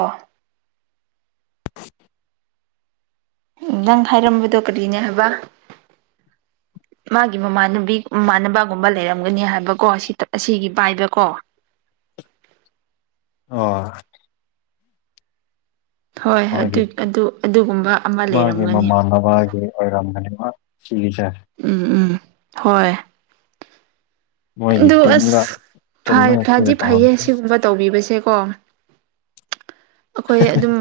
ꯑꯥ ꯅꯪ ꯍꯥꯏꯔꯝꯕꯗꯣ ꯀꯔꯤꯅꯦ ꯍꯥꯏꯕ ꯃꯥꯒꯤ ꯃꯃꯥꯟꯅꯨꯕꯤ ꯃꯃꯥꯟꯅꯕꯒꯨꯝꯕ ꯂꯩꯔꯝꯒꯅꯤ ꯍꯥꯏꯕꯀꯣ ꯁꯤ ꯑꯁꯤꯒꯤ ꯄꯥꯏꯕꯀꯣ ꯑꯣ ꯍꯣꯏ ꯑꯗꯨ ꯃꯥꯒꯤ ꯑꯗꯨ ꯑꯗꯨꯒꯨꯝꯕ ꯑꯃ ꯃꯥꯒꯤ ꯂꯩꯔꯝꯒꯅꯤ ꯃꯃꯥꯅꯕꯒꯤ ꯍꯔꯝ ꯁꯤꯒꯤꯁꯦ ꯎꯝ ꯎꯝ ꯍꯣꯏ ꯃꯣꯏꯒꯤ ꯑꯗꯨ ꯇꯤꯝꯒ ꯑꯁ ꯄꯨꯜꯂꯒ ꯐꯗꯤ ꯀꯦꯌꯔ ꯐꯩꯌꯦ ꯇꯧꯔꯝꯕꯅꯤ ꯁꯤꯒꯨꯝꯕ ꯇꯧꯕꯤꯕꯁꯦꯀꯣ ꯑꯩꯈꯣꯏ ꯑꯗꯨꯝ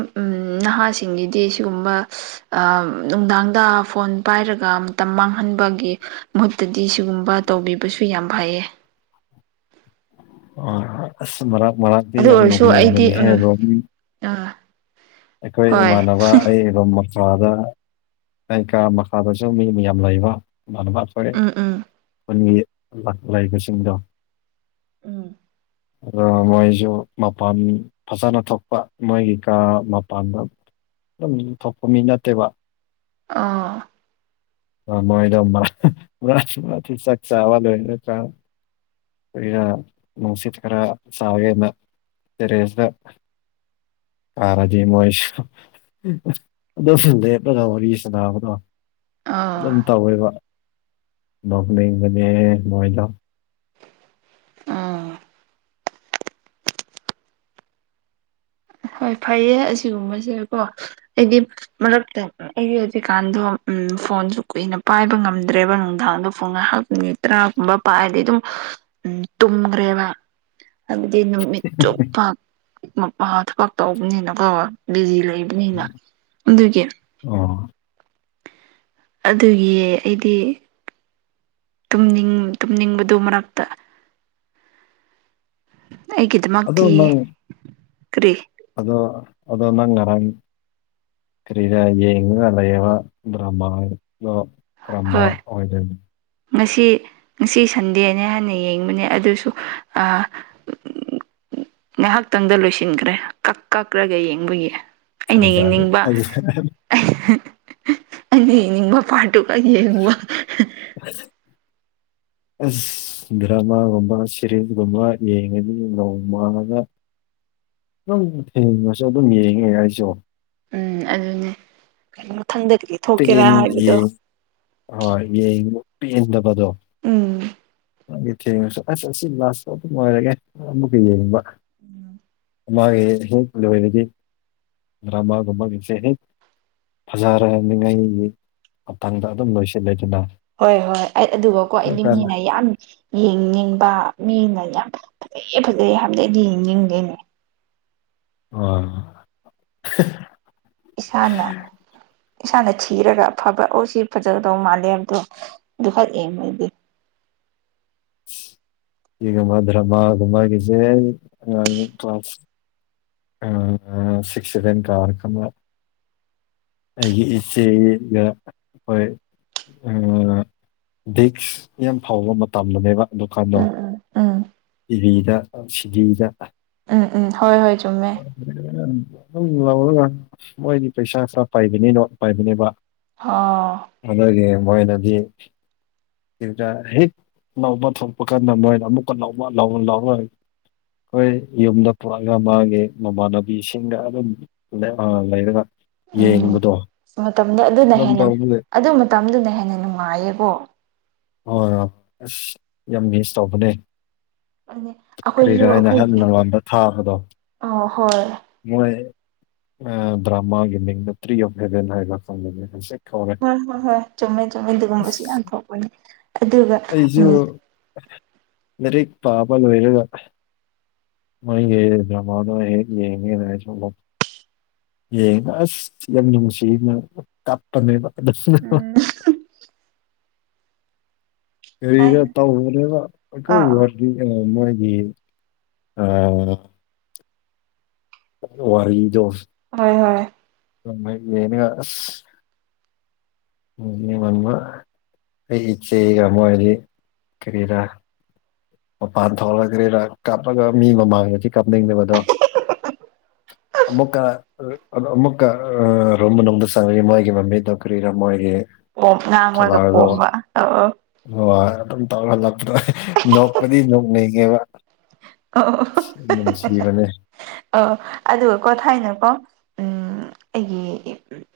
ꯅꯍꯥꯁꯤꯡꯒꯤꯗꯤ ꯁꯤꯒꯨꯝꯕ ꯑ ꯅꯨꯡꯗꯥꯡꯗ ꯐꯣꯟ ꯄꯥꯏꯔꯒ ꯃꯇꯝ ꯃꯥꯡꯍꯟꯕꯒꯤ ꯃꯍꯨꯠꯇꯗꯤ ꯁꯤꯒꯨꯝꯕ ꯇꯧꯕꯤꯕꯁꯨ ꯌꯥꯝ ꯐꯩꯌꯦ ꯑ ꯑꯁ ꯃꯔꯥꯛ ꯃꯔꯥꯛꯗꯤ ꯌꯥꯝ ꯅꯣꯅꯤꯡꯕꯅꯤ ꯑ ꯑꯩꯈꯣꯏ ꯏꯃꯥꯟꯅꯕ ꯑꯩꯔꯣ ꯃꯆꯥꯗ ꯂꯩꯀꯥ ꯃꯈꯥꯗꯁꯨ ꯃꯤ ꯃꯌꯥꯝ ꯂꯩꯕ ꯃꯥꯅ ꯃꯐꯔꯦ ꯎꯝ ꯎꯝ ꯈꯨꯟꯒꯤ ꯂꯩꯕꯁꯤꯡꯗꯣ ꯎꯝ ꯑ ꯃꯣꯏꯁꯨ ꯃꯄꯥꯟ ꯐꯖꯅ ꯊꯣꯛꯄ ꯃꯣꯏꯒꯤ ꯀꯥ ꯃꯄꯥꯟꯗ ꯑꯗꯨꯝ ꯊꯣꯛꯄ ꯃꯤ ꯅꯠꯇꯦꯕ ꯑ ꯑ ꯃꯣꯏꯗ ꯃꯥ ꯆꯛ ꯆꯋꯥꯜ ꯑꯣꯏꯅ ꯀ ꯑꯩꯒ ꯅꯨꯡꯁꯤꯠ ꯈꯔ ꯆꯒꯦꯅ ꯇꯦꯔꯦꯖꯗ ꯑꯥꯔꯗꯤ ꯃꯣꯁꯨ ꯑꯗꯣ ꯁꯤꯗ ꯂꯦꯞꯄꯒ ꯋꯥꯔꯤ ꯁꯅꯥꯕꯗꯣ ꯑꯥ ꯑꯗꯨꯝ ꯇꯧꯋꯦꯕ ꯅꯣꯛꯅꯤꯡꯕꯅꯦ ꯃꯣꯏꯗ ꯑ ꯍꯣꯏ ꯐꯩꯌꯦ ꯑꯁꯤꯒꯨꯝꯕꯁꯦꯀꯣ ꯑꯩꯗꯤ ꯃꯔꯛꯇ ꯑꯩꯒꯤ ꯍꯧꯖꯤꯛꯀꯥꯟꯗꯣ ꯎꯝ ꯐꯣꯟꯁꯨ ꯀꯨꯏꯅ ꯄꯥꯏꯕ ꯉꯝꯗ꯭ꯔꯦꯕ ꯅꯨꯡꯗꯥꯡꯗ ꯐꯣꯟ ꯉꯥꯏꯍꯥꯛ ꯅꯨꯃꯤ ꯇꯔꯥꯒꯨꯝꯕ ꯄꯥꯏꯔꯗꯤ ꯑꯗꯨꯝ ꯇꯨꯝꯈ꯭ꯔꯦꯕ ꯅꯪꯗꯤ ꯅꯨꯃꯤꯠ ꯆꯨꯞꯄ ꯃ ꯊꯕꯛ ꯇꯧꯕꯅꯤꯅꯀꯣ ꯕꯤꯖꯤ ꯂꯩꯕꯅꯤꯅ ꯑꯗꯨꯒꯤ ꯑꯣ ꯑꯗꯨꯒꯤ ꯑꯩꯗꯤ ꯇꯨꯝꯅꯤꯡ ꯇꯨꯝꯅꯤꯡꯕꯗꯨ ꯃꯔꯛꯇ ꯑꯩꯒꯤ ꯑꯗꯣ ꯅꯪ ꯑꯗꯣ ꯑꯗꯣ ꯅꯪ ꯉꯔꯥꯡ ꯀꯔꯤꯔ ꯌꯦꯡꯉꯒ ꯂꯩꯕ ꯗ꯭ꯔꯃꯥꯗ ꯀ꯭ꯔꯃꯥ ꯍꯣꯏ ꯑꯣꯏꯗꯣꯏꯅꯤ ꯉꯁꯤ ꯉꯁꯤ ꯁꯟꯗꯦꯅꯦ ꯍꯥꯟꯅ ꯌꯦꯡꯕꯅꯦ ꯑꯗꯨꯁꯨ ꯉꯥꯏꯍꯥꯛꯇꯪꯗ ꯂꯣꯏꯁꯤꯟꯈ꯭ꯔꯦ ꯀꯛ ꯀꯛꯔꯒ ꯌꯦꯡꯕꯒꯤ ꯑꯩꯅ ꯐꯖꯔꯦ ꯌꯦꯡꯅꯤꯡꯕ ꯐꯖ ꯑꯩꯅ ꯌꯦꯡꯅꯤꯡꯕ ꯄꯥꯠꯇꯨꯒ ꯌꯦꯡꯕ [inaudible] ꯑꯁ ꯗ꯭ꯔꯃꯥꯒꯨꯝꯕ ꯁꯦꯔꯤꯁꯒꯨꯝꯕ ꯌꯦꯡꯉꯅꯤ ꯅꯣꯡ ꯃꯥꯡꯂꯒ [inaudible] ꯑꯗꯨꯝ ꯊꯦꯡꯉꯁꯨ ꯑꯗꯨꯝ ꯌꯦꯡꯉꯦ ꯑꯩꯁꯨ ꯎꯝ ꯑꯗꯨꯅꯦ ꯃꯊꯪꯗꯗꯤ ꯄꯦꯟ ꯍꯣꯏ ꯄꯦꯟꯗꯕꯗꯣ ꯎꯝ ꯒꯤ ꯊꯦꯡꯅ ꯑꯁ ꯑꯁꯤ ꯂꯥꯁꯇ ꯑꯗꯨꯝ ꯑꯣꯏꯔꯒꯦ ꯑꯃꯨꯛꯀ ꯌꯦꯡꯅꯤꯡꯕ ꯎꯝ ꯃꯥꯒꯤ ꯍꯦꯛ ꯂꯣꯏꯔꯗꯤ ꯕꯔꯃꯥ ꯒꯨꯝꯕꯁꯦ ꯐꯖꯔꯦ ꯑꯒꯤ ꯃꯊꯪꯗ ꯑꯗꯨꯝ ꯂꯣꯏꯁꯤꯜꯂꯗꯅꯦ ꯍꯣꯏ ꯍꯣꯏ ꯑꯩ ꯑꯗꯨꯒꯀꯣ ꯑꯩꯗꯤ ꯃꯤꯅ ꯌꯥꯝ ꯌꯦꯡꯅꯤꯡꯕ ꯃꯤꯅ ꯌꯥꯝ ꯐꯖꯩ ꯐꯖꯩ ꯍꯥꯏꯕꯗꯤ ꯌꯦꯡꯅꯤꯡꯗꯦ ꯑꯣ ꯏꯁꯥꯅ ꯏꯁꯥꯅ ꯊꯤꯔꯒ ꯑꯐꯕ ꯑꯣ ꯁꯤ ꯐꯖꯒꯗꯧ ꯃꯥꯜꯂꯦ ꯍꯥꯏꯕꯗꯣ ꯑꯗꯨ ꯈꯛ ꯌꯦꯡꯉꯦ ꯑꯩꯗꯤ [unintelligible] ꯁꯤꯛ ꯁꯕꯦꯟ [unintelligible] ꯑꯩꯒꯤ ꯏꯆꯦꯒ ꯑꯩꯈꯣꯏ ꯗꯤꯛꯁ ꯌꯥꯝ ꯐꯕ ꯃꯇꯝꯗꯅꯦꯕ ꯗꯨꯀꯥꯟꯗꯣ ꯎꯝ ꯎꯝ ꯇꯤꯚꯤꯗ ꯁꯤꯗꯤꯗ ꯎꯝ ꯎꯝ ꯍꯣꯏ ꯍꯣꯏ ꯆꯨꯝꯃꯦ ꯑꯗꯨꯝ ꯂꯧꯔꯒ ꯃꯣꯏꯗꯤ ꯄꯩꯁꯥ ꯈꯔ ꯄꯥꯏꯕꯅꯤꯅ ꯄꯥꯏꯕꯅꯦꯕ ꯑ ꯑꯗꯨꯒꯤ ꯃꯣꯏꯅꯗꯤ ꯍꯦꯛ ꯂꯧꯕ ꯊꯣꯛꯄ ꯀꯥꯟꯗ ꯃꯣꯏꯅ ꯑꯃꯨꯛꯀ ꯂꯧꯕ ꯂꯥꯎꯔꯣꯏ ꯑꯩꯈꯣꯏ ꯌꯨꯝꯗ ꯄꯨꯔꯛ ꯑꯥꯒ ꯃꯥꯒꯤ ꯃꯃꯥꯟꯅꯕꯤꯁꯤꯡꯒ ꯑꯗꯨꯝ ꯑꯥ ꯂꯩꯔꯒ ꯎꯝ ꯌꯦꯡꯕꯗꯣ ꯃꯇꯝꯗ ꯑꯗꯨꯅ ꯑꯗꯨꯝ ꯍꯦꯟꯅ ꯇꯧꯕ ꯑꯗꯨ ꯃꯇꯝꯗꯨꯅ ꯍꯦꯟꯅ ꯅꯨꯡꯉꯥꯏꯌꯦꯀꯣ ꯍꯣꯏ ꯍꯣꯏ ꯑꯁ ꯌꯥꯝ ꯃꯤꯁ ꯇꯧꯕꯅꯦ ꯑꯗꯨꯅꯦ ꯑꯩꯈꯣꯏꯁꯨ ꯀꯔꯤꯔꯣ ꯍꯥꯏꯅ ꯑꯍꯟ ꯑꯩꯈꯣꯏꯒꯤ ꯅꯉꯟꯗ ꯊꯥꯕꯗꯣ ꯑ ꯍꯣꯏ ꯃꯣꯏ ꯗ꯭ꯔꯃꯥꯒꯤ ꯃꯤꯡꯅꯇ꯭ꯔꯤ ꯑꯣꯐ ꯍꯦꯚꯦꯟ ꯍꯥꯏꯕ ꯍꯣꯏ ꯍꯣꯏ ꯍꯣꯏ ꯆꯨꯝꯃꯦ ꯆꯨꯝꯃꯦ ꯑꯗꯨꯒꯨꯝꯕꯁꯨ ꯑꯁ ꯌꯥꯝ ꯊꯣꯛꯄꯅꯤ ꯑꯩꯁꯨ ꯂꯥꯏꯔꯤꯛ ꯄꯥꯕ ꯂꯣꯏꯔꯒ ꯃꯣꯏꯒꯤ ꯗꯔꯃꯥ ꯗꯣ ꯍꯦꯛ ꯌꯦꯡꯉꯦ꯫ ꯌꯦꯡꯉꯦ ꯑꯁ ꯌꯥꯝ ꯅꯨꯡꯁꯤꯕꯅꯦ ꯀꯥꯞꯄꯅꯦꯕ ꯑꯗꯨ ꯎꯝ ꯍꯥꯏ ꯀꯔꯤꯒ ꯇꯧꯕꯅꯦꯕ ꯑꯥ ꯑꯩꯈꯣꯏ ꯑꯥ ꯃꯣꯏꯒꯤ ꯋꯥꯔꯤꯗꯣ ꯍꯣꯏ ꯍꯣꯏ [unintelligible] ꯃꯝꯃ ꯑꯩ ꯏꯆꯦꯒ ꯑꯃ ꯍꯥꯏꯗꯤ ꯀꯔꯤꯔꯥ ꯃꯄꯥꯟ ꯊꯣꯛꯂꯛꯂꯒ ꯀꯥꯞꯂꯒ ꯃꯤ ꯃꯃꯥꯡꯗꯗꯤ ꯀꯥꯞꯅꯤꯡꯗꯕꯗꯣ [inaudible] ꯑꯃꯨꯛꯀ ꯑꯃꯨꯛꯀ ꯑ ꯔꯨꯝ ꯃꯅꯨꯡꯗ ꯆꯥꯡꯉꯥꯗꯤ ꯃꯣꯏꯒꯤ ꯃꯃꯤꯗꯣ ꯀꯔꯤꯅꯣ ꯃꯣꯏꯒꯤ ꯉꯥꯡꯉꯒ ꯄꯣꯝꯕꯗꯣ ꯍ ꯑꯗꯨꯝ ꯇꯧꯔ ꯍꯜꯂꯛꯄꯗꯣ ꯅꯣꯛꯄꯗꯤ ꯅꯣꯛꯅꯩꯒꯦꯕ ꯑꯣ ꯅꯨꯡꯁꯤꯕꯅꯦ ꯑ ꯑꯗꯨꯒꯀꯣ ꯊꯥꯏꯅꯀꯣ ꯎꯝ ꯑꯩꯒꯤ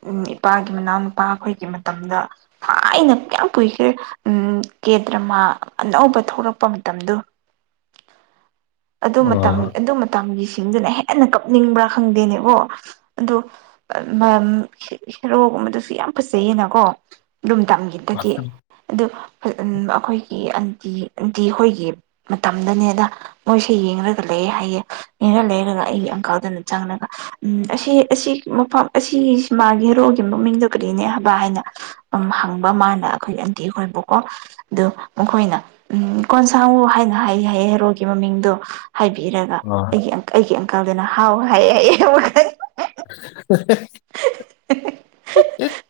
ꯎꯝ ꯏꯄꯥꯒꯤ ꯃꯅꯥꯎ ꯅꯨꯨꯄꯥ ꯑꯩꯈꯣꯏꯒꯤ ꯃꯇꯝꯗ ꯊꯥꯏꯅ ꯀꯌꯥꯝ ꯀꯨꯏꯈ꯭ꯔꯦ ꯎ ꯀꯦꯗ꯭ꯔꯃꯥ ꯑꯅꯧꯕ ꯊꯣꯛꯂꯛꯄ ꯃꯇꯝꯗꯣ ꯑꯗꯨ ꯃꯇꯝ ꯑꯣ ꯑꯗꯨ ꯃꯇꯝꯒꯤꯁꯤꯡꯗꯨꯅ ꯍꯦꯟꯅ ꯀꯞꯅꯤꯡꯕ꯭ꯔꯥ ꯈꯪꯗꯦꯅꯦꯕꯣ ꯑꯗꯣ ꯍꯦꯔꯣꯒꯨꯝꯕꯗꯨꯁꯨ ꯌꯥꯝ ꯐꯖꯩꯌꯦꯅꯀꯣ [unintelligible] ꯑꯗꯨ ꯎ ꯑꯩꯈꯣꯏꯒꯤ ꯑꯟꯇꯤ ꯑꯟꯇꯤ ꯑꯩꯈꯣꯏꯒꯤ ꯃꯇꯝꯗꯅꯦꯅ ꯃꯣꯏꯁꯦ ꯌꯦꯡꯂꯡꯉꯒ ꯂꯩꯌꯦ ꯍꯥꯏꯌꯦ ꯌꯦꯡꯉ ꯂꯩꯔꯒ ꯑꯩꯒꯤ ꯑꯪꯀꯥꯜꯗꯅ ꯆꯪꯂꯉꯒ ꯎꯝ ꯑꯁꯤ ꯑꯁꯤ ꯃꯐꯝ ꯑꯁꯤ ꯁꯤ ꯃꯥꯒꯤ ꯍꯦꯔꯣꯒꯤ ꯃꯃꯤꯡꯗꯣ ꯀꯔꯤꯅꯦ ꯍꯥꯏꯕ ꯍꯥꯏꯅ ꯎ ꯍꯪꯕ ꯃꯥꯅ ꯑꯩꯈꯣꯏ ꯑꯟꯇꯤꯈꯣꯏꯕꯨꯀꯣ ꯑꯗꯨ ꯃꯈꯣꯏꯅ ꯎꯝ ꯀꯣꯟꯁꯥꯡꯉ ꯍꯥꯏꯅ ꯍꯥꯏ ꯍꯥꯏꯌꯦ ꯍꯦꯔꯣꯗꫭ ꯃꯃꯤꯡꯗꯣ ꯍꯥꯏꯕꯤꯔꯒ ꯑ ꯑꯩꯒꯤ ꯑꯩꯒꯤ ꯑꯪꯀꯜꯗꯨꯅ ꯍꯥꯎ ꯍꯥꯏ [unintelligible] [unintelligible]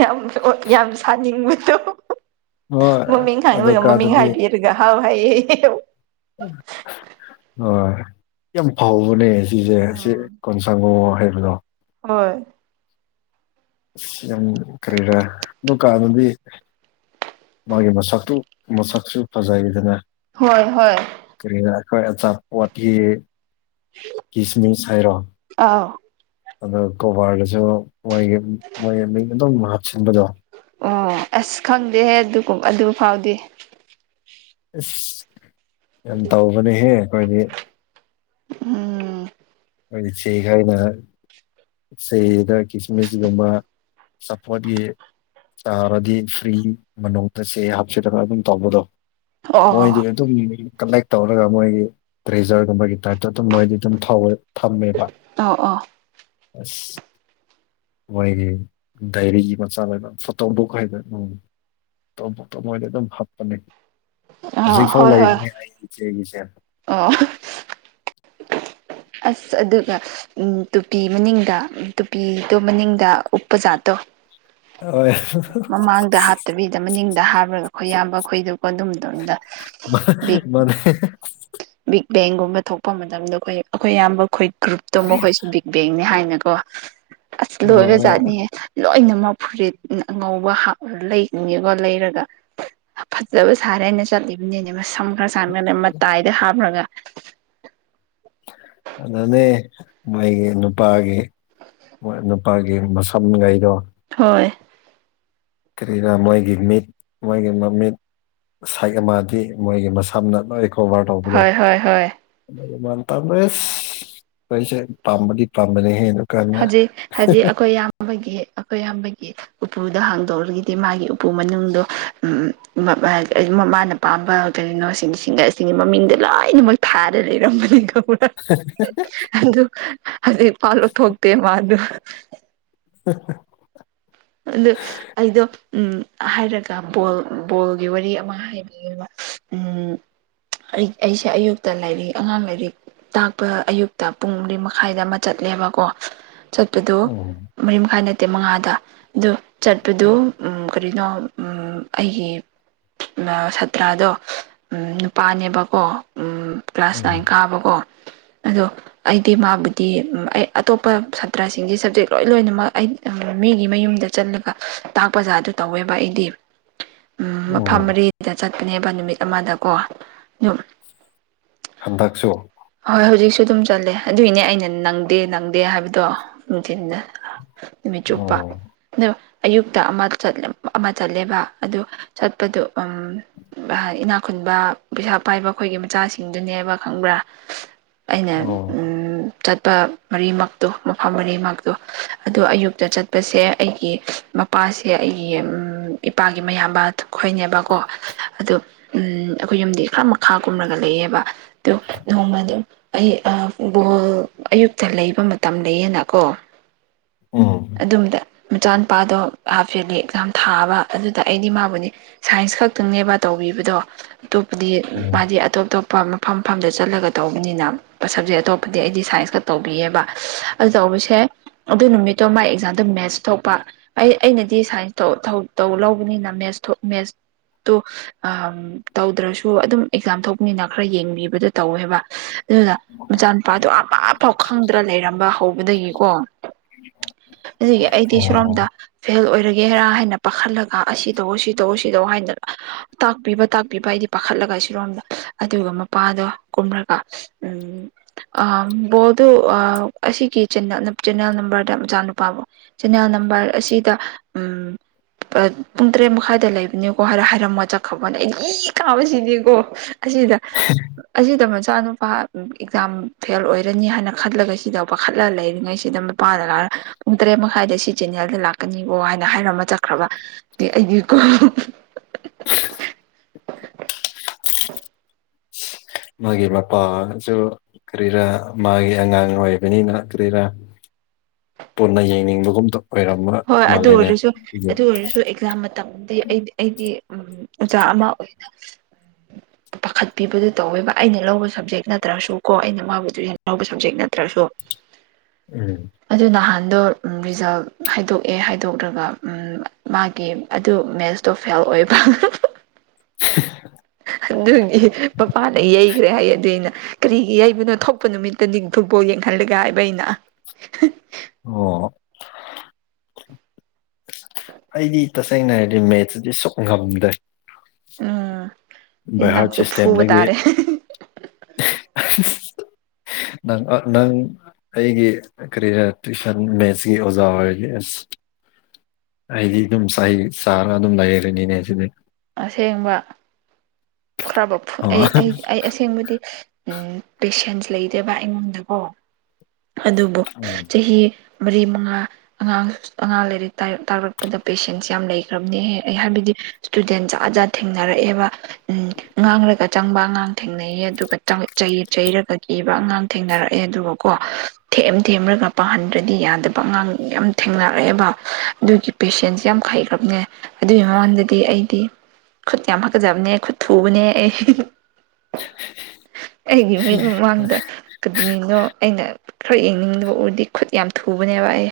ꯌꯥꯝ ꯌꯥꯝ ꯁꯥꯅꯤꯡꯕꯗꯣ ꯍꯣꯏ ꯃꯃꯤꯡ ꯑꯗ ꯈꯥꯡꯉꯕꯒ ꯃꯃꯤꯡ ꯀꯥꯟꯗꯗꯤ ꯍꯥꯏꯕꯤꯔꯒ ꯍꯥꯎꯍꯥꯏꯌꯦ ꯍꯣꯏ ꯌꯥꯝ ꯐꯥꯎꯕꯅꯦ ꯁꯤꯁꯦ ꯁꯤ ꯀꯣꯟ ꯁꯪꯉꯣ ꯍꯥꯏꯕꯗꯣ ꯍꯣꯏ ꯌꯥꯝ ꯀꯔꯤꯔꯥ ꯀꯥꯟꯗꯗꯤ ꯃꯥꯒꯤ ꯃꯁꯛꯇꯨ ꯃꯁꯛꯁꯨ ꯐꯖꯩꯗꯅ ꯍꯣꯏ ꯍꯣꯏ ꯀꯔꯤꯅ ꯑꯩꯈꯣꯏ ꯑꯆꯥꯄꯣꯠꯀꯤ ꯀꯤꯁꯃꯤꯁ ꯍꯥꯏꯔꯣ ꯑꯧ ꯑꯗ ꯀꯕꯥꯔꯗꯁꯨ ꯃꯣꯏꯒꯤ ꯃꯣꯏꯒꯤ ꯃꯤ ꯑꯗꯨꯝ ꯃꯍꯞ ꯁꯤꯟꯕꯗꯣ ꯑꯣ ꯑꯁ ꯈꯪꯗꯦꯍꯦ ꯑꯗꯨꯒ ꯑꯗꯨ ꯐꯥꯎꯗꯤ ꯑꯁ ꯌꯥꯝ ꯇꯧꯕꯅꯦꯍꯦ ꯑꯩꯈꯣꯏꯗꯤ ꯎꯝ ꯑꯗꯨꯗꯤ ꯆꯩꯈꯅ ꯁꯤꯗ ꯀꯤꯁꯃꯤꯁꯒꯨꯝꯕ ꯆꯄꯣꯠꯀꯤ ꯆꯥꯔꯗꯤ ꯐ꯭ꯔꯤ ꯃꯅꯨꯡꯗ ꯆꯦ ꯍꯥꯞꯆꯤꯜꯂꯒ ꯑꯗꯨꯝ ꯇꯧꯕꯗꯣ ꯑꯣ ꯃꯣꯏꯗꯤ ꯑꯗꯨꯝ ꯀꯂꯦꯛ ꯇꯧꯔꯒ ꯃꯣꯏꯒꯤ ꯗ꯭ꯔꯦꯖꯔꯒꯨꯝꯕꯒꯤ ꯇꯥꯏꯞꯇ ꯑꯗꯨꯝ ꯃꯣꯏꯗꯤ ꯑꯗꯨꯝ ꯊꯧꯋꯦ ꯊꯝꯃꯦꯕ ꯑ ꯑꯣ ꯑꯁ ꯃꯣꯏꯒꯤ ꯗꯥꯏꯔꯤꯒꯤ ꯃꯆꯥ ꯂꯩꯕ ꯐꯣꯇꯣ ꯕꯨꯛ ꯍꯥꯏꯗꯦ ꯎꯝ ꯇꯣꯞꯄꯇ ꯃꯣꯏꯗꯤ ꯑꯗꯨꯝ ꯍꯥꯞꯄꯅꯦ ꯑꯣ ꯍꯧꯖꯤꯛꯐꯥꯎ ꯂꯩꯔꯤꯅꯦ ꯑꯩ ꯏꯆꯦꯒꯤꯁꯦ ꯑꫭ ꯑꯁ ꯑꯗꯨꯒ ꯎꯝ ꯇꯨꯄꯤ ꯃꯅꯤꯡꯗ ꯇꯨꯄꯤꯗꯨ ꯃꯅꯤꯡꯗ ꯎꯞꯄꯖꯥꯠꯇꯣ ꯍꯣꯏ ꯃꯃꯥꯡꯗ ꯍꯥꯞꯇꯕꯤꯗ ꯃꯅꯤꯡꯗ ꯍꯥꯞꯄꯨꯔꯒ ꯑꯩꯈꯣꯏ ꯑꯌꯥꯝꯕ ꯑꯩꯈꯣꯏꯗ ꯀ ꯑꯗꯨꯝ ꯇꯗ [unintelligible] ꯃꯥꯅꯦ ꯕꯤꯛ ꯕꯦꯡꯒꯨꯝꯕ ꯊꯣꯛꯄ ꯃꯇꯝꯗ ꯑꯩꯈꯣꯏ ꯑꯩꯈꯣꯏ ꯑꯌꯥꯝꯕ ꯑꯩꯈꯣꯏ ꯒ꯭ꯔꯨꯞꯇꯣ ꯃꯈꯈꯣꯏꯁꯨꯕꯤ ꯕꯦꯡꯅꯦ ꯍꯥꯏꯅꯀꯣ ꯑꯁ ꯂꯣꯏꯕ ꯑꯣ ꯖꯥꯠꯅꯤꯌꯦ ꯂꯣꯏꯅꯃꯛ ꯐꯨꯔꯤꯠ ꯉꯧꯕ ꯂꯩꯉꯦꯀꯣ ꯂꯩꯔꯒ ꯐꯖꯕ ꯁꯥꯔꯦꯅ ꯆꯠꯂꯤꯕꯅꯤꯅꯦ ꯃꯁꯝ ꯈꯔ ꯁꯥꯟꯅꯒ ꯃꯇꯥꯏꯗ ꯍꯥꯞꯂꯒ ꯅꯅꯦ ꯃꯥꯏꯒꯤ ꯅꯨꯄꯥꯒꯤ ꯃꯣꯏ ꯅꯨꯄꯥꯒꯤ ꯃꯁꯝꯉꯩꯗꯣ ꯍꯣꯏ ꯀ꯭ꯔꯤꯔ ꯃꯣꯏꯒꯤ ꯃꯤꯠ ꯃꯣꯏꯒꯤ ꯃꯃꯤꯠ ꯁꯥꯏꯒ ꯃꯗꯤ ꯃꯣꯏꯒꯤ ꯃꯁꯝꯅ ꯂꯣꯏ ꯀꯣꯚꯔ ꯇꯧꯕꯗꯣ ꯍꯣꯏ ꯍꯣꯏ ꯍꯣꯏ ꯑꯗꯨꯒꯨꯝꯕ ꯇꯝ ꯏꯁ ꯈꯣꯢꯁꯦ ꯄꯥꯝꯕꯗꯤ ꯄꯥꯝꯕꯅꯦ ꯍꯦ ꯅꯨ ꯍꯧꯖꯤꯛ ꯍꯥꯖꯤꯛ ꯑꯩꯈꯣꯏ ꯏꯌꯥꯝꯕꯒꯤ ꯑꯩꯈꯣꯏ ꯏꯌꯥꯝꯕꯒꯤ ꯎꯄꯨꯗꯣ ꯍꯥꯡꯗꯣꯛꯔꯒꯗꯤ ꯃꯥꯒꯤ ꯎꯄꯨ ꯃꯅꯨꯡꯗꯣ ꯎꯝ ꯎꯝ ꯑ ꯃꯃꯥꯅ ꯄꯥꯝꯕ ꯀꯔꯤꯅꯣ ꯁꯤꯡ ꯁꯤꯡꯒꯔꯁꯤꯡꯒꯤ ꯃꯃꯤꯡꯗꯣ ꯂꯣꯏꯅꯃꯛ ꯊꯥꯔ ꯂꯩꯔꯝꯕꯅꯤ ꯈꯪꯕ꯭ꯔꯥ ꯑꯗꯨ ꯍꯧꯖꯤꯛ ꯐꯥꯎ ꯂꯧꯊꯣꯛꯇꯦ ꯃꯥꯗꯨ [unintelligible] ꯑꯗꯨ ꯑꯩꯗꯣ ꯎꯝ ꯍꯥꯏꯔꯒ ꯕꯣꯜ ꯕꯣꯜꯒꯤ ꯋꯥꯔꯤ ꯑꯃ ꯍꯥꯏꯕꯤꯒꯦꯕ ꯎꯝ ꯑꯩ ꯑꯩꯁꯦ ꯑꯌꯨꯛꯇ ꯂꯥꯏꯔꯤꯛ ꯑꯉꯥꯡ ꯂꯥꯏꯔꯤꯛ ꯇꯥꯛꯄ ꯑꯌꯨꯛꯇ ꯄꯨꯡ ꯃꯔꯤ ꯃꯈꯥꯏꯗ ꯑꯃ ꯆꯠꯂꯦꯕꯀꯣ ꯆꯠꯄꯗꯨ ꯎꯝ ꯃꯔꯤ ꯃꯈꯥꯏ ꯅꯠꯇꯦ ꯃꯉꯥꯗ ꯗꯨ ꯆꯠꯄꯗꯨ ꯀꯔꯤꯅꯣ ꯑꯩꯒꯤ ꯁꯥꯇ꯭ꯔꯥꯗꯣ ꯅꯨꯄꯥꯅꯦꯕꯀꯣ ꯀ꯭ꯂꯥꯁ ꯅꯥꯏꯟ ꯎꯝ ꯀꯥꯕꯀꯣ ꯑꯗꯣ ꯑꯩꯗꯤ ꯃꯥꯕꯨꯗꯤ ꯑꯩ ꯑꯇꯣꯞꯄ ꯁꯥꯇ꯭ꯔꯥꯁꯤꯡꯗꯤ ꯁꯕꯖꯦꯛ ꯂꯣꯏ ꯂꯣꯏꯅꯃꯛ ꯑꯩ ꯃꯤꯒꯤ ꯃꯌꯨꯝꯗ ꯆꯜꯂꯒ ꯇꯥꯛꯄ ꯖꯥꯠ ꯇꯨ ꯇꯧꯋꯦꯕ ꯑꯩꯗꯤ ꯎ ꯃꯐꯝ ꯎꯝ ꯃꯔꯤ ꯗ ꯆꯠꯄꯅꯦꯕ ꯅꯨꯃꯤꯠ ꯑꯃꯗꯀꯣ ꯌꯨꯝ ꯍꯟꯗꯛꯁꯨ ꯍꯣꯏ ꯍꯧꯖꯤꯛꯁꯨ ꯑꯗꯨꯝ ꯆꯠꯂꯦ ꯑꯗꯨꯏꯅꯦ ꯑꯩꯅ ꯅꯪꯗꯦ ꯅꯪꯗꯦ ꯍꯥꯏꯕꯗꯣ ꯅꯨꯡꯊꯤꯟꯗ ꯅꯨꯃꯤꯠ ꯆꯨꯞꯄ ꯎꯝ ꯑꯗꯣ ꯑꯌꯨꯛꯇ ꯑꯃ ꯑꯃ ꯆꯠꯂꯦꯕ ꯑꯗꯨ ꯆꯠꯄꯗꯣ ꯎꯝ ꯏꯅꯥꯛ ꯈꯨꯨꯟꯕ ꯄꯩꯁꯥ ꯄꯥꯏꯕ ꯈꯣꯏꯒꯤ ꯃꯆꯥꯁꯤꯡꯗꯨꯅꯦꯕ ꯈꯪꯕ꯭ꯔꯥ ꯑꯩꯅ ꯎꯝ ꯆꯠꯄ ꯃꯔꯤꯃꯛꯇꯣ ꯃꯐꯝ ꯃꯔꯤꯃꯛꯇꯣ ꯑꯗꯨ ꯑꯌꯨꯛꯇ ꯆꯠꯄꯁꯦ ꯑꯩꯒꯤ ꯃꯄꯥꯁꯦ ꯑꯩꯒꯤ ꯏꯄꯥꯒꯤ ꯃꯌꯥꯝꯕ ꯗꯨ ꯈꯣꯏꯅꯦꯕꯀꯣ ꯑꯗꯨ ꯎꯝ ꯑꯩꯈꯣꯏ ꯌꯨꯝꯗꯤ ꯈꯔ ꯃꯈꯥ ꯀꯨꯝꯂꯒ ꯂꯩꯌꯦꯕ ꯑꯗꯨ ꯅꯣꯡꯃꯥꯗꯨ ꯑꯩ ꯕꯣꯜ ꯑꯌꯨꯛꯇ ꯂꯩꯕ ꯃꯇꯝ ꯂꯩꯌꯦꯅꯀꯣ ꯎꯝ ꯑꯗꯨꯝꯗ ꯃꯆꯥꯅꯨꯄꯥꯗꯣ ꯍꯥꯞ ꯌꯥꯔꯂꯤ ꯑꯦꯛꯖꯥꯝ ꯊꯥꯕ ꯑꯗꯨꯗ ꯑꯩꯗꯤ ꯃꯥꯕꯨꯅꯤ ꯁꯥꯏꯟꯁ ꯈꯛꯇꯪꯅꯦꯕ ꯇꯧꯕꯤꯕꯗꯣ ꯑꯇꯣꯞꯄꯗꯤ ꯎꯝ ꯃꯥꯗꯤ ꯑꯇꯣꯞ ꯑꯇꯣꯞꯄ ꯃ ꯃꯐꯝ ꯃꯐꯝꯗ ꯆꯠꯂꯒ ꯇꯧꯕꯅꯤꯅ ꯁꯕꯖꯦꯛ ꯑꯇꯣꯞꯄꯗꯤ ꯑꯩꯗꯤ ꯁꯥꯏꯟꯁ ꯈꯛ ꯇꯧꯕꯤꯌꯦꯕ ꯑꯗꯨ ꯇꯧꯕꯁꯦ ꯑꯗꯨ ꯅꯨꯃꯤꯠꯇꯣ ꯃꯥꯥꯏ ꯑꯦꯛꯖꯥꯝꯗꯣ ꯃꯦꯠꯁ ꯊꯣꯛꯄ ꯑꯩ ꯑꯩꯅꯗꯤ ꯁꯥꯏꯟꯁꯇꯣ ꯊꯧ ꯇꯧ ꯂꯧꯕꯅꯤꯅ ꯃꯦꯠꯁ ꯃꯦꯠꯁꯇꯨ ꯑ ꯇꯧꯗ꯭ꯔꯁꯨ ꯑꯗꯨꯝ ꯑꯦꯛꯖꯥꯝ ꯊꯣꯛꯄꯅꯤꯅ ꯈꯔ ꯌꯦꯡꯕꯤꯕꯗ ꯇꯧꯋꯦꯕ ꯑꯗꯨꯗ ꯃꯆꯥꯅꯨꯄꯥꯗꯨ ꯑꯃꯐꯥꯎ ꯈꯪꯗ꯭ꯔ ꯂꯩꯔꯝꯕ ꯍꯧꯕꯗꯒꯤ ꯀꯣ ꯑꯗꯨꯒꯤ ꯑꯩꯗꯤ ꯑꯣ ꯁꯨꯔꯣꯝꯗ ꯐꯦꯜ ꯑꯣꯏꯔꯒꯦꯔꯥ ꯍꯥꯏꯅ ꯄꯥꯈꯠꯂꯒ ꯑꯁꯤ ꯇꯧ ꯁꯤ ꯇꯧꯑꯣ ꯁꯤ ꯇꯧ ꯍꯥꯏꯅ ꯇꯥꯛꯄꯤꯕ ꯇꯥꯛꯄꯤꯕ ꯑꯩꯗꯤ ꯄꯥꯈꯠꯂꯒ ꯏ ꯁꯤꯔꯣꯝꯗ ꯑꯗꯨꯒ ꯃꯄꯥꯗꯣ ꯀꯨꯝꯔꯒ ꯎꯝ ꯑ ꯕꯣꯜꯗꯨ ꯑ ꯑꯁꯤꯒꯤ ꯆꯦꯟꯅꯦꯜ ꯅꯝꯕꯔꯗ ꯃꯆꯥꯅꯨꯄꯥꯕꯨ ꯆꯦꯟꯅꯦꯜ ꯅꯝꯕꯔ ꯑꯁꯤꯗ ꯎꯝ ꯄꯨꯡ ꯇꯔꯦꯠ ꯃꯈꯥꯏꯗ ꯂꯩꯕꯅꯦꯀꯣ ꯍꯥꯏꯔ ꯍꯥꯏꯔꯝꯃ ꯆꯠꯈꯕꯅꯦ ꯑꯩꯅ ꯏ ꯀꯥꯕꯁꯤꯗꯤꯀꯣ ꯑꯁꯤꯗ ꯑꯁꯤꯗ ꯃꯆꯥꯅꯨ ꯄꯥ ꯑꯦꯛꯖꯥꯝ ꯐꯦꯜ ꯑꯣꯏꯔꯅꯤ ꯍꯥꯏꯅ ꯈꯜꯂꯒ ꯁꯤꯗ ꯄꯥꯈꯠꯂ ꯂꯩꯔꯤꯉꯩꯁꯤꯗ ꯃꯄꯥꯅ ꯂꯥꯛꯂꯒ ꯄꯨꯡ ꯇꯔꯦꯠ ꯃꯈꯥꯏꯗ ꯁꯤ ꯆꯦꯟꯅꯦꯜꯗ ꯂꯥꯛꯀꯅꯤꯀꯣ ꯍꯥꯏꯅ ꯍꯥꯏꯔꯝꯃ ꯆꯠꯈ꯭ꯔꯕ ꯑꯩꯗꯤꯀꯣ [unintelligible] ꯃꯣꯢꯒꯤ ꯃꯄꯥꯖꯨ ꯀꯔꯤꯔꯥ ꯃꯥꯒꯤ ꯑꯉꯥꯡ ꯑꯣꯏꯕꯅꯤꯅ ꯀꯔꯤꯔꯥ ꯄꯨꯟꯅ ꯌꯦꯡꯅꯤꯡꯕꯒꯨꯝꯗꯣ ꯍꯣꯏ ꯑꯗꯨ ꯑꯣꯏꯔꯁꯨ ꯑꯗꯨ ꯑꯣꯏꯔꯁꯨ ꯑꯦꯛꯖꯥꯝ ꯃꯇꯝ ꯑ ꯑꯩꯗꯤ ꯑꯩꯗꯤ ꯑꯣꯖꯥ ꯑꯃ ꯑꯣꯏꯅ ꯄꯥꯈꯠꯄꯤꯕꯗꯨ ꯇꯧꯋꯦꯕ ꯑꯩꯅ ꯂꯧꯕ ꯁꯕꯖꯦꯛ ꯅꯠꯇ꯭ꯔꯁꯨ ꯀꯣ ꯑꯩꯅ ꯃꯥꯕꯨꯗꯨ ꯂꯧꯕ ꯁꯕꯖꯦꯛ ꯅꯠꯇ꯭ꯔꯁꯨ [inaudible] ꯎꯝ ꯑꯗꯨ ꯅꯍꯥꯟꯗꯣ ꯔꯤꯖꯜ ꯍꯥꯏꯗꯣꯛꯑꯦ ꯍꯥꯏꯗꯣꯛꯂ꯭ꯔꯒ ꯃꯥꯒꯤ ꯑꯗꯨ ꯃꯦꯠꯁꯇꯣ ꯐꯦꯜ ꯑꯣꯏꯕ ꯑꯗꯨꯒꯤ ꯄꯄꯥꯅ ꯌꯩ ꯈ꯭ꯔꯦ ꯍꯥꯏꯌꯦ ꯑꯗꯨ ꯑꯩꯅ ꯀꯔꯤꯒꯤ ꯌꯩꯕꯅꯣ ꯊꯣꯛꯄ ꯅꯨꯃꯤꯠꯇꯗꯤ ꯐꯨꯠꯕꯣꯜ ꯌꯦꯡꯍꯜꯂꯒ ꯍꯥꯏꯕ ꯑꯩꯅ ꯍꯥ ꯑꯣ ꯑꯩꯗꯤ ꯇꯁꯦꯡꯅ ꯍꯥꯏꯔꯗꯤ ꯃꯦꯠꯁꯁꯤꯗꯤ ꯁꯨꯛ ꯉꯝꯗꯦ ꯎꯝ ꯕꯥꯏꯍꯔꯠ ꯅꯪꯁꯨ ꯐꯨꯕ ꯁꯤꯁꯇꯦꯝꯗꯒꯤ ꯍ ꯇꯥꯔꯦ ꯍꯥ ꯅꯪ ꯑ ꯅꯪ ꯑꯩꯒꯤ ꯀꯔꯤꯔ ꯇ꯭ꯋꯨꯁꯟ ꯃꯦꯠꯁꯀꯤ ꯑꯣꯖꯥ ꯑꯣꯏꯁꯤ ꯑꯁ ꯑꯩꯗꯤ ꯑꯗꯨꯝ ꯆꯍꯤ ꯆꯥꯔꯒ ꯑꯗꯨꯝ ꯂꯩꯔꯅꯤ ꯁꯤꯗꯤ ꯑꯁꯦꯡꯕ ꯈ꯭ꯔꯕ ꯑꯩ ꯑꯩ ꯑꯁꯦꯡꯕꯗꯤ ꯎꯨꯝ ꯄꯦꯁꯦꯟꯁ ꯂꯩꯇꯦꯕ ꯑꯩꯉꯣꯟꯗꯀꯣ ꯑꯗꯨꯕꯨ ꯆꯍꯤ ꯃꯔꯤ ꯃꯉꯥ ꯑꯉꯥꯡ ꯑꯉꯥꯡ ꯂꯥꯏꯔꯤꯛ ꯇꯥꯔꯛꯄꯗ ꯄꯦꯁꯦꯟꯁ ꯌꯥꯝ ꯂꯩꯈ꯭ꯔꯕꯅꯤꯍ ꯑꯩ ꯍꯥꯏꯕꯗꯤ ꯏꯁꯇꯨꯗꯦꯟꯖꯥꯠꯖꯥꯠ ꯊꯦꯡꯅꯔꯛꯑꯦꯕ ꯎꯝ ꯉꯥꯡꯂꯒ ꯆꯪꯕ ꯑꯉꯥꯡ ꯊꯦꯡꯅꯩꯌꯦ ꯑꯗꯨꯒ ꯆꯩ ꯆꯩꯔꯒ ꯀꯤꯕ ꯑꯉꯥꯡ ꯊꯦꯡꯅꯔꯛꯑꯦ ꯑꯗꯨꯒꯀꯣ ꯊꯦꯝꯑꯦꯝ ꯊꯦꯝꯔꯒ ꯄꯥꯍꯟꯗ꯭ꯔꯗꯤ ꯌꯥꯗꯕ ꯑꯉꯥꯡ ꯌꯥꯝ ꯊꯦꯡꯅꯔꯛꯑꯦꯕ ꯑꯗꯨꯒꯤ ꯄꯦꯁꯦꯟꯁ ꯌꯥꯝ ꯍꯩꯈ꯭ꯔꯕꯅꯦ ꯑꯗꯨꯒꯤ ꯃꯃꯥꯡꯗꯗꯤ ꯑꯩꯗꯤ ꯈꯨꯠ ꯌꯥꯝ ꯍꯥꯛꯀꯖꯕꯅꯦ ꯈꯨꯠ ꯊꯨꯕꯅꯦ ꯑꯩ ꯑꯩꯒꯤ ꯃꯤꯠ ꯃꯃꯥꯡꯗ ꯀꯅꯣ ꯑꯩꯅ ꯈꯔ ꯌꯦꯡꯅꯤꯡꯗꯕ ꯎꯔꯗꯤ ꯈꯨꯠ ꯌꯥꯝ ꯊꯨꯕꯅꯦꯕ ꯑꯩ